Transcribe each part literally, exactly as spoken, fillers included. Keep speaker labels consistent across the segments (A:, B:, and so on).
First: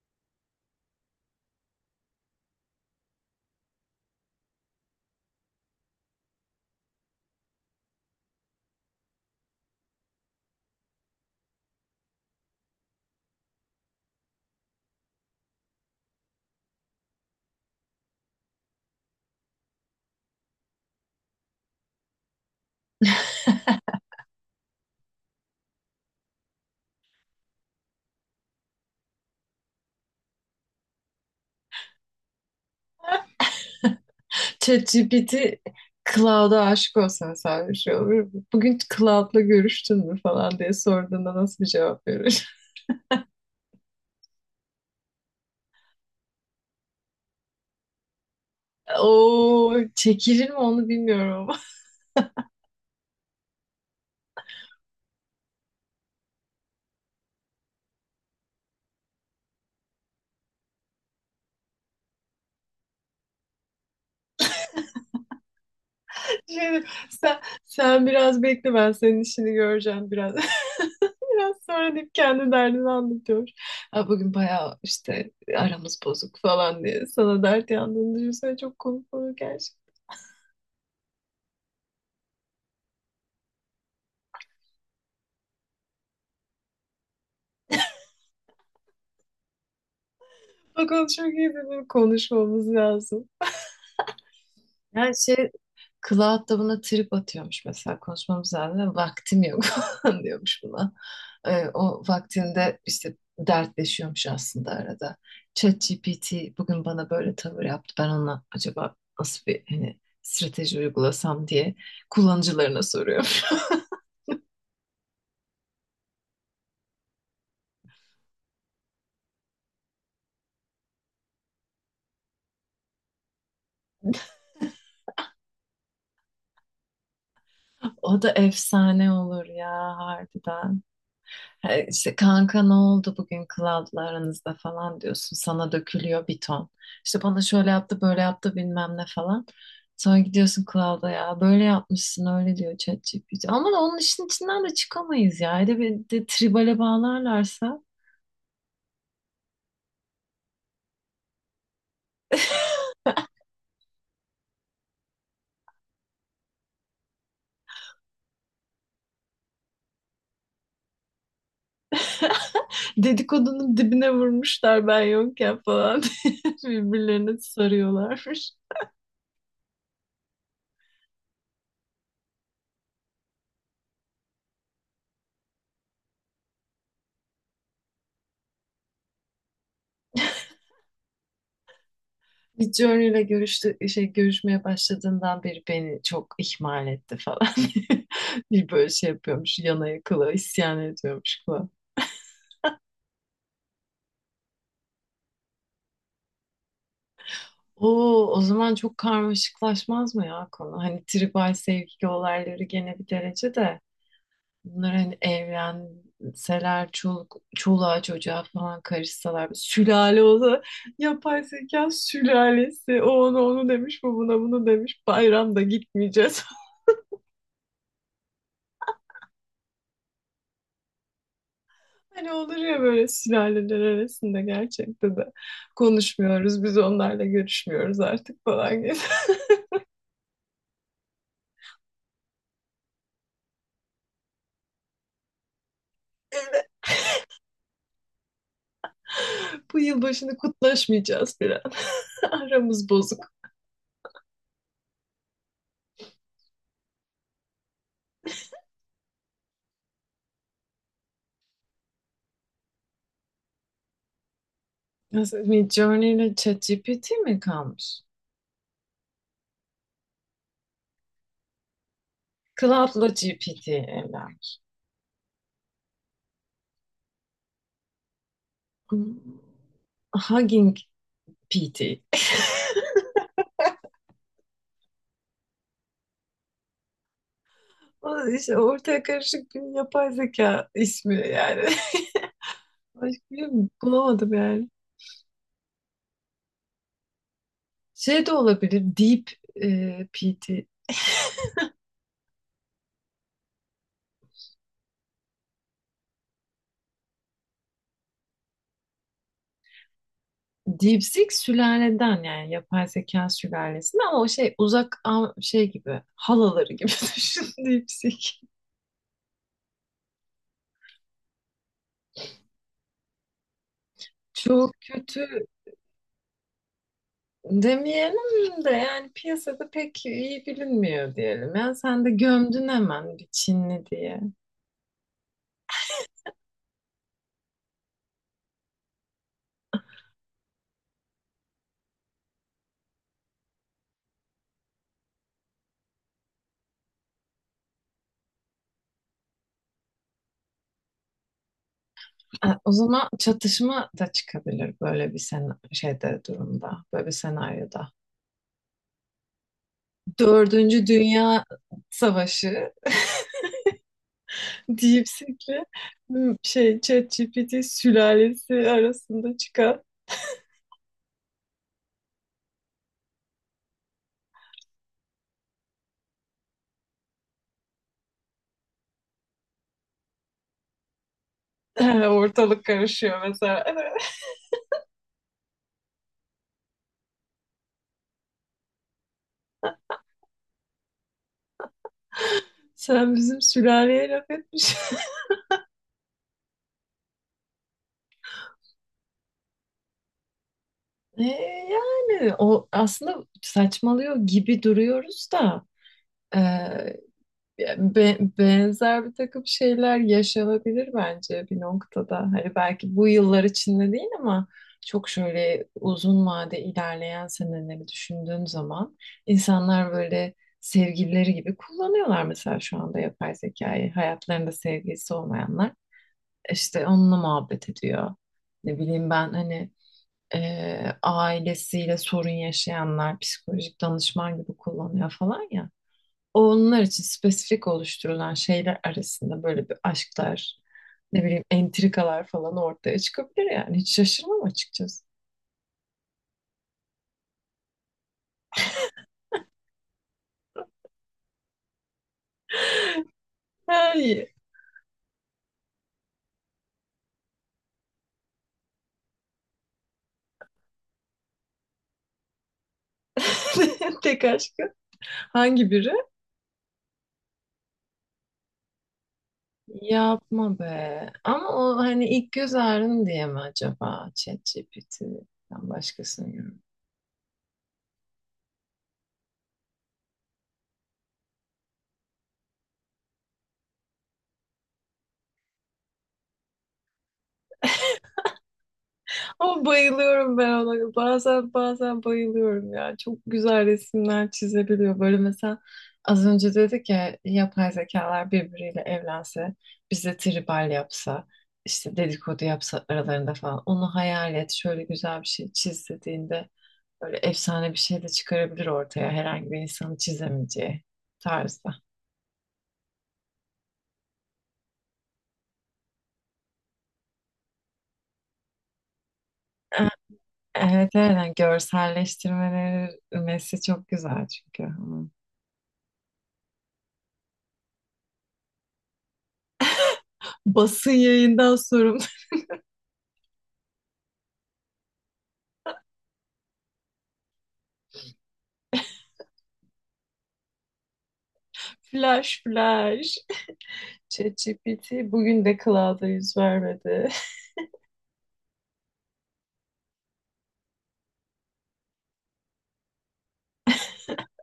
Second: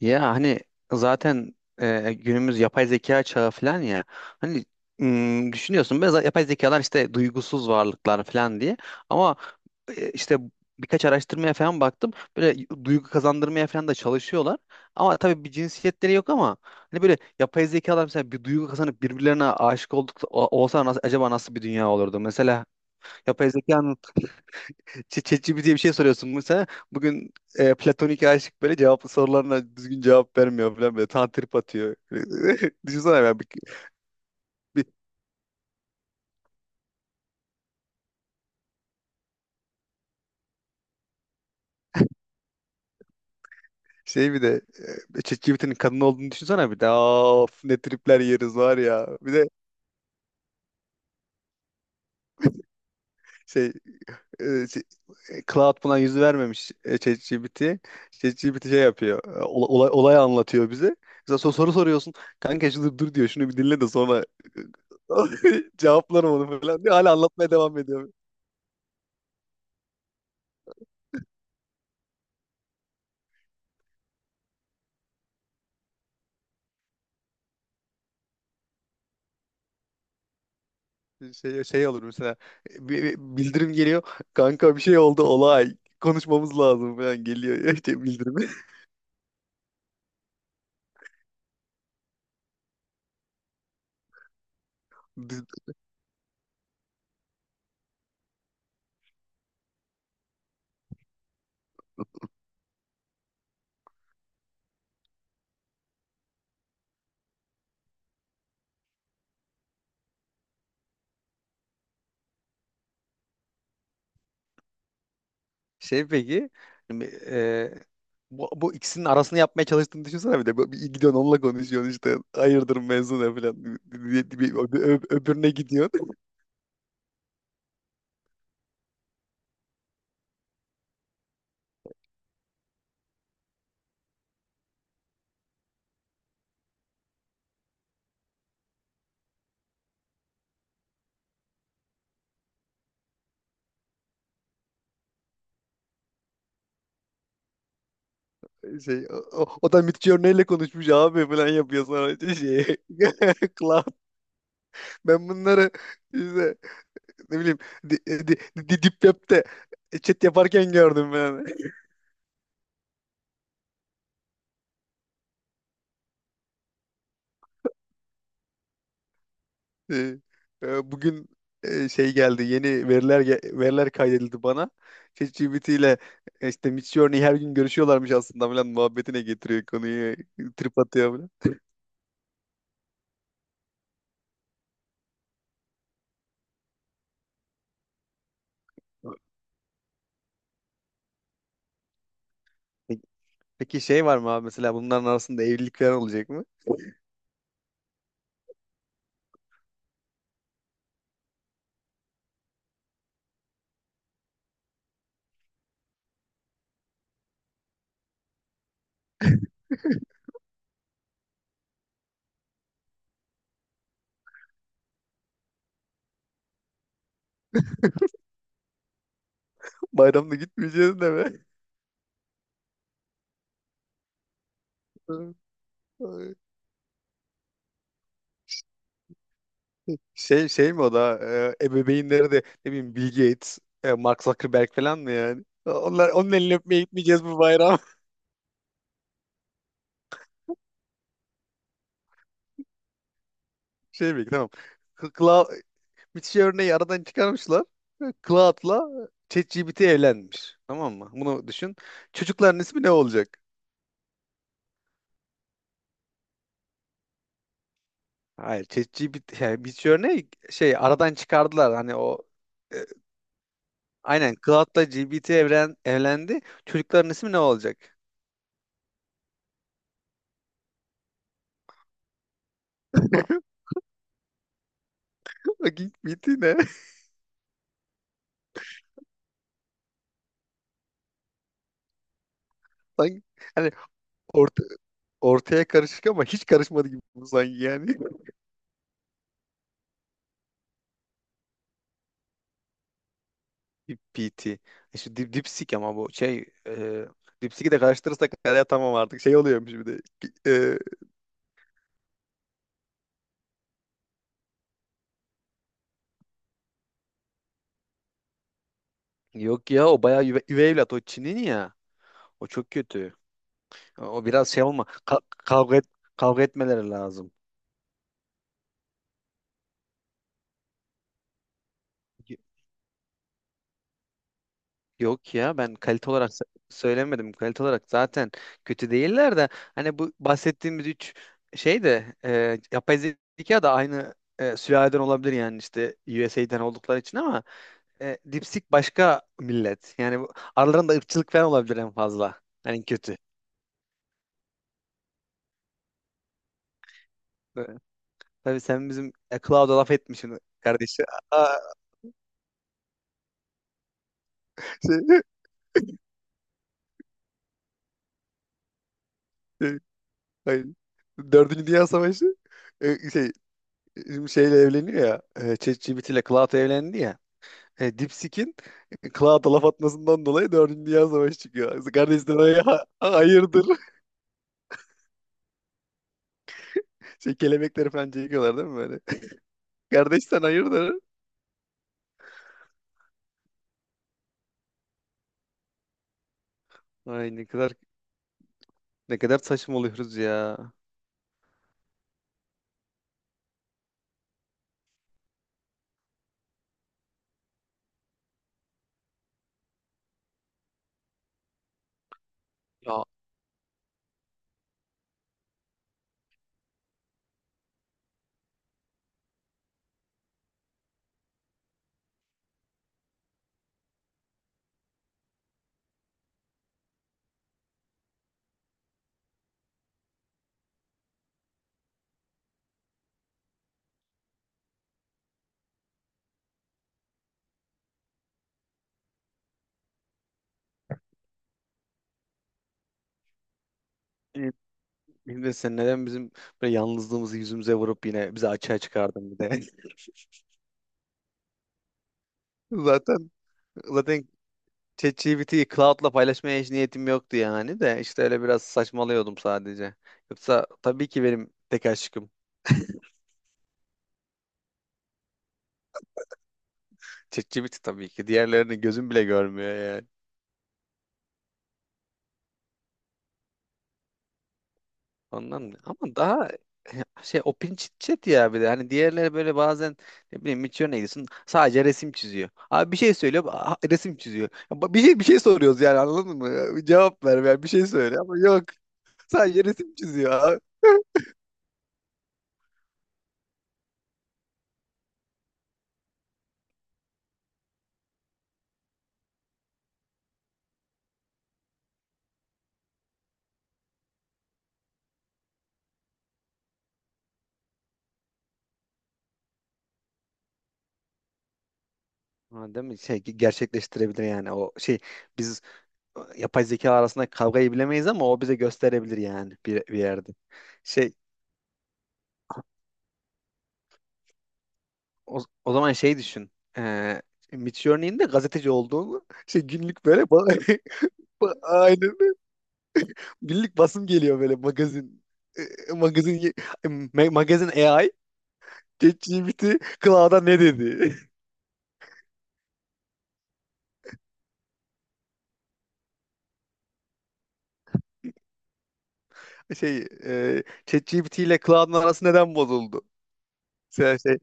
A: Ya hani zaten e, günümüz yapay zeka çağı falan ya. Hani mm, düşünüyorsun böyle yapay zekalar işte duygusuz varlıklar falan diye. Ama e, işte birkaç araştırmaya falan baktım. Böyle duygu kazandırmaya falan da çalışıyorlar. Ama tabii bir cinsiyetleri yok ama hani böyle yapay zekalar mesela bir duygu kazanıp birbirlerine aşık olduk o- olsa nasıl, acaba nasıl bir dünya olurdu? Mesela yapay zekanın Ç- ChatGPT'ye bir şey soruyorsun mesela. Bugün e, platonik aşık böyle cevaplı sorularına düzgün cevap vermiyor falan böyle. Tantrip atıyor. Düşünsene ya bir, bir
B: ChatGPT Cloud'a aşık olsan sen bir şey olur mu? Bugün Cloud'la görüştün mü falan diye sorduğunda nasıl bir cevap verir?
A: şey bir de e, ChatGPT'nin kadın olduğunu düşünsene bir de. Aa, of ne tripler yeriz var ya. Bir de
B: Oo, çekilir mi onu bilmiyorum ama.
A: şey, e, şey e, Cloud buna yüz vermemiş, e, ChatGPT. ChatGPT şey yapıyor. e, ola- Olay, olay anlatıyor bize. Mesela sor- soru soruyorsun. Kanka şunu dur diyor. Şunu bir dinle de sonra cevaplarım onu
B: Şey,
A: falan diyor. Hala
B: sen,
A: anlatmaya devam
B: sen
A: ediyor.
B: biraz bekle ben senin işini göreceğim biraz. Biraz sonra deyip kendi derdini anlatıyor. Ha, bugün bayağı işte aramız bozuk falan diye sana dert yandığını düşünsene çok komik olur gerçekten.
A: şey şey olur mesela, bir- bildirim geliyor, kanka bir şey oldu olay konuşmamız lazım falan geliyor işte bildirimi.
B: Bakalım, çok iyi bir konuşmamız lazım. Yani
A: D-
B: şey, Cloud da buna trip atıyormuş mesela, konuşmamız lazım. Vaktim yok falan diyormuş buna. Ee, o vaktinde işte dertleşiyormuş aslında arada. ChatGPT bugün bana böyle tavır yaptı. Ben ona acaba nasıl bir hani strateji uygulasam diye kullanıcılarına soruyorum.
A: Şey, peki şimdi, e, bu, bu ikisinin arasını yapmaya çalıştığını düşünsene bir de. Bu- bir gidiyorsun onunla konuşuyorsun, işte hayırdır mevzu ne falan. Bir- bir- öb- öbürüne gidiyorsun.
B: O da efsane olur ya, harbiden. E, İşte kanka ne oldu bugün Cloud'la aranızda falan diyorsun. Sana dökülüyor bir ton. İşte bana şöyle yaptı böyle yaptı bilmem ne falan. Sonra gidiyorsun Cloud'a, ya böyle yapmışsın öyle diyor ChatGPT. Ama onun işin içinden de çıkamayız ya. Hele bir de tribale bağlarlarsa
A: Şey, o, o o da Midjourney'le konuşmuş abi falan yapıyor, sonra işte şey. Cloud, ben bunları işte ne bileyim di, e, di, di- Deep Web'de chat yaparken gördüm ben.
B: dedikodunun dibine vurmuşlar ben yokken falan, birbirlerine sarıyorlarmış.
A: Ee, e, Bugün e, şey geldi, yeni veriler ge- veriler kaydedildi bana. ChatGPT ile e, işte Midjourney her gün görüşüyorlarmış aslında falan muhabbetine getiriyor konuyu. Trip atıyor falan.
B: Midjourney ile görüştü, şey, görüşmeye başladığından beri beni çok ihmal etti falan. Bir böyle şey yapıyormuş, yana yakıla isyan ediyormuş falan.
A: Peki peki şey, var mı abi mesela bunların arasında evlilik falan olacak mı?
B: Oo, o zaman çok karmaşıklaşmaz mı ya konu? Hani tribal sevgi olayları gene bir derece de, bunlar hani evlenseler, çoluk, çoluğa çocuğa falan karışsalar bir sülale olsa, yapay zeka sülalesi, o onu onu demiş bu buna bunu demiş, bayramda gitmeyeceğiz.
A: Bayramda gitmeyeceğiz de mi?
B: Hani olur ya böyle sülaleler arasında gerçekten de konuşmuyoruz. Biz onlarla görüşmüyoruz artık falan gibi.
A: Şey, şey mi? O da e, ebeveynleri de ne bileyim Bill Gates, e, Mark Zuckerberg falan mı yani? Onlar onun elini öpmeye gitmeyeceğiz bu bayram.
B: Bu yılbaşını kutlaşmayacağız bir an. Aramız bozuk.
A: Şey mi? Tamam. K- Cla müthiş örneği aradan çıkarmışlar. Cloud'la ChatGPT evlenmiş. Tamam mı? Bunu düşün. Çocukların ismi ne olacak?
B: Nasıl, Midjourney ile ChatGPT mi kalmış?
A: Hayır, ChatGPT yani Mitch örneği şey aradan çıkardılar. Hani o e,
B: Cloud'la G P T
A: aynen
B: evlenmiş.
A: Cloud'la G B T evren evlendi. Çocukların ismi ne olacak?
B: Hmm, Hugging P T.
A: Bak, G P T ne?
B: O İşte ortaya karışık bir yapay zeka ismi yani. Başka
A: Sanki
B: bir şey
A: hani
B: bulamadım
A: orta
B: yani.
A: ortaya karışık ama hiç karışmadı gibi bu, sanki yani.
B: Şey de olabilir. Deep e, P T.
A: Dip P T. E şu dip, dipsik, ama bu şey e, dipsiki de karıştırırsak hala tamam artık şey oluyormuş bir de. E,
B: DeepSeek sülaleden, yani yapay zeka sülalesinden, ama o şey uzak am- şey gibi, halaları gibi düşün DeepSeek.
A: Yok ya, o bayağı üve, üvey evlat, o Çin'in ya. O çok kötü. O biraz şey
B: Çok
A: olma, ka-
B: kötü
A: kavga et, kavga etmeleri lazım.
B: demeyelim de yani, piyasada pek iyi bilinmiyor diyelim. Yani sen de gömdün hemen bir Çinli diye.
A: Yok ya, ben kalite olarak s- söylemedim. Kalite olarak zaten kötü değiller, de hani bu bahsettiğimiz üç şey de e, yapay zeka da aynı e, sülaleden olabilir yani, işte U S U S A'den oldukları için, ama e, Dipsik başka millet. Yani bu, aralarında ırkçılık falan olabilir en fazla.
B: E, o
A: Hani
B: zaman
A: kötü.
B: çatışma da çıkabilir böyle bir sen şeyde durumda, böyle bir
A: E,
B: senaryoda.
A: Tabii sen bizim e, Cloud'a laf etmişsin
B: Dördüncü
A: kardeşi.
B: Dünya
A: Aa,
B: Savaşı,
A: şey,
B: DeepSeek'le bu şey ChatGPT sülalesi arasında
A: şey,
B: çıkan,
A: hayır. Dördüncü Dünya Savaşı, e, şey, bizim şeyle evleniyor ya. E, ChatGPT ile Cloud evlendi ya. E, Dipsik'in Cloud'a laf atmasından dolayı dördüncü. Dünya Savaşı çıkıyor. Kardeş sen hay-
B: ortalık
A: ha-
B: karışıyor mesela.
A: hayırdır? Şey, kelebekleri falan çekiyorlar değil mi böyle? Kardeş sen hayırdır?
B: Sen bizim sülaleye laf etmiş.
A: Ay ne kadar ne kadar saçmalıyoruz ya.
B: E, yani o aslında, saçmalıyor gibi duruyoruz da Be- benzer bir takım şeyler yaşanabilir bence bir noktada. Hani belki
A: Ya
B: bu yıllar içinde değil, ama çok şöyle uzun vade ilerleyen seneleri düşündüğün zaman, insanlar böyle sevgilileri gibi kullanıyorlar mesela şu anda yapay zekayı. Hayatlarında sevgilisi olmayanlar işte onunla muhabbet ediyor. Ne bileyim ben hani e, ailesiyle sorun yaşayanlar psikolojik danışman gibi kullanıyor falan ya, onlar için spesifik oluşturulan şeyler arasında böyle bir aşklar, ne bileyim entrikalar falan ortaya çıkabilir yani. Hiç şaşırmam
A: e,
B: açıkçası.
A: Emre, sen neden bizim böyle yalnızlığımızı yüzümüze vurup yine bizi açığa çıkardın bir de? Zaten
B: Ha,
A: zaten
B: iyi.
A: ChatGPT'yi Cloud'la paylaşmaya hiç niyetim yoktu yani, de işte öyle biraz saçmalıyordum sadece. Yoksa tabii ki benim tek aşkım
B: Tek aşkı hangi biri?
A: ChatGPT, tabii ki. Diğerlerini gözüm bile görmüyor yani.
B: Yapma be. Ama o hani ilk göz ağrın diye mi acaba ChatGPT'den
A: Ondan ama
B: başkasını...
A: daha e, şey, open chit, ya bir de hani diğerleri böyle bazen ne bileyim Miço'ya gidiyorsun, sadece resim çiziyor. Abi bir şey söylüyor, a- resim çiziyor. Ya ba- Bir şey bir şey soruyoruz yani, anladın mı? Ya bir cevap ver yani, bir şey söyle, ama yok,
B: Ama
A: sadece resim çiziyor
B: bayılıyorum ben
A: abi.
B: ona. Bazen bazen bayılıyorum ya. Çok güzel resimler çizebiliyor. Böyle mesela az önce dedik ya, yapay zekalar birbiriyle evlense, bize tribal yapsa, işte dedikodu yapsa aralarında falan. Onu hayal et. Şöyle güzel bir şey çiz dediğinde böyle efsane bir şey de çıkarabilir ortaya. Herhangi bir insanın çizemeyeceği tarzda.
A: Ha, değil mi? Şey gerçekleştirebilir yani, o şey, biz yapay zeka arasında kavgayı bilemeyiz ama o bize gösterebilir yani bir,
B: E-
A: bir yerde.
B: Evet, evet.
A: Şey,
B: Yani görselleştirmeleri çok güzel çünkü. Hı.
A: o, o zaman şey düşün. Ee, Mitch örneğinde gazeteci olduğunu, şey, günlük böyle.
B: Basın
A: Ba-
B: yayından sorumlu.
A: Aynen. Birlik basım geliyor böyle, magazin. E, Magazin ye- ma- magazin A I, ChatGPT Cloud'a ne dedi?
B: Flash flash. ChatGPT bugün de Cloud'a yüz vermedi.
A: Şey, e, ChatGPT ile Cloud'un arası neden bozuldu? Şey, şey,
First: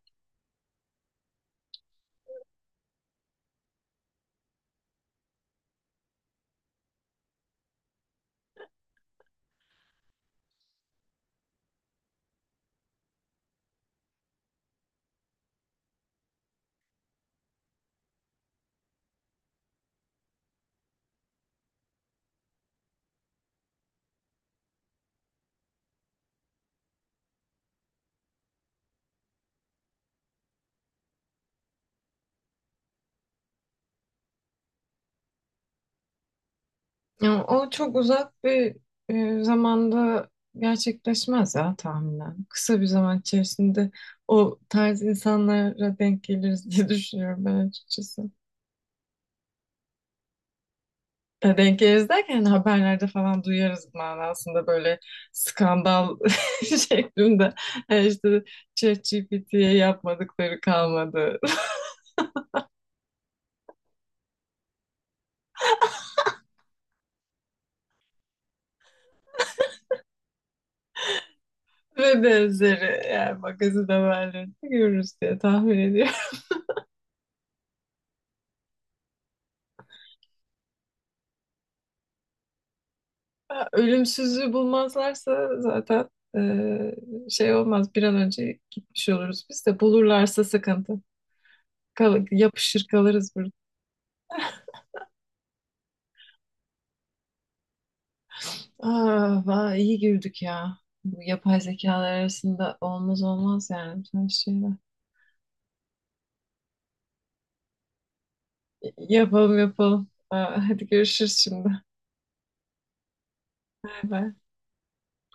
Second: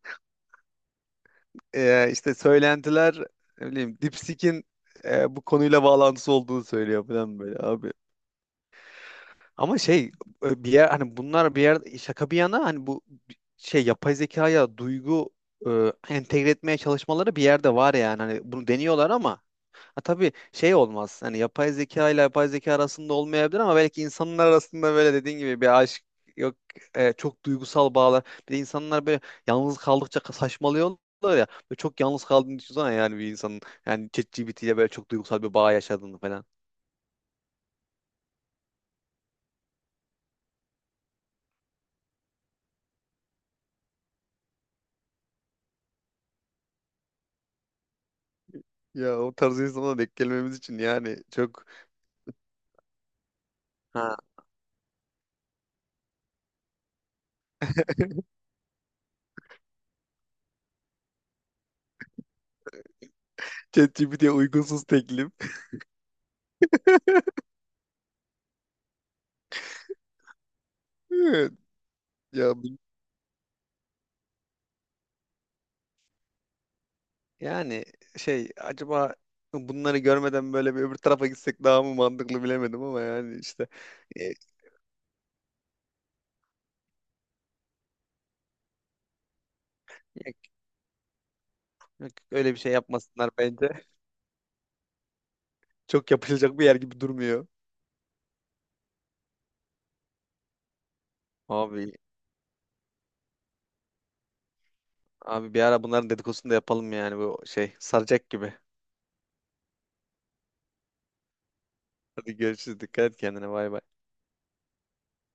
A: e, işte söylentiler, ne bileyim DeepSeek'in e, bu konuyla bağlantısı olduğunu söylüyor falan böyle abi. Ama şey, e, bir yer, hani bunlar, bir yer şaka bir yana, hani bu şey, yapay zekaya duygu e, entegre etmeye çalışmaları bir yerde var yani. Hani bunu deniyorlar ama ha, tabii şey olmaz. Hani yapay zeka ile yapay zeka arasında olmayabilir ama belki insanlar arasında böyle dediğin gibi bir aşk, yok, e, çok duygusal bağlar. Bir de insanlar böyle yalnız kaldıkça ka- saçmalıyorlar ya. Böyle çok yalnız kaldığını düşünsene yani, bir insanın, yani ChatGPT ile böyle çok duygusal bir bağ yaşadığını falan.
B: Ya, o çok uzak bir e, zamanda gerçekleşmez ya tahminen. Kısa bir zaman içerisinde o tarz insanlara denk geliriz diye düşünüyorum ben açıkçası.
A: Ya o tarz insanlara denk gelmemiz için yani
B: Ya,
A: çok,
B: denk geliriz derken hani haberlerde falan duyarız
A: ha.
B: manasında, böyle skandal şeklinde. Yani işte ChatGPT'ye yapmadıkları kalmadı.
A: ChatGPT'ye ye uygunsuz teklif. Evet.
B: Ve
A: Ya
B: benzeri yani magazin haberlerini görürüz diye tahmin ediyorum.
A: yani şey, acaba bunları görmeden böyle bir öbür tarafa gitsek daha mı mantıklı bilemedim ama yani, işte e,
B: Ölümsüzlüğü bulmazlarsa zaten eee, şey olmaz, bir an önce gitmiş oluruz. Biz de bulurlarsa
A: yok-
B: sıkıntı.
A: yok,
B: Kal
A: öyle bir şey
B: yapışır
A: yapmasınlar
B: kalırız burada.
A: bence. Çok yapılacak bir yer gibi durmuyor.
B: Ah, vay, iyi girdik ya. Bu yapay
A: Abi
B: zekalar arasında olmaz olmaz yani bütün şeyler.
A: abi bir ara bunların dedikodusunu da yapalım yani, bu şey saracak gibi.
B: Y- Yapalım yapalım. Aa, hadi görüşürüz şimdi.
A: Hadi görüşürüz. Dikkat et kendine. Bay bay.
B: Bay bay.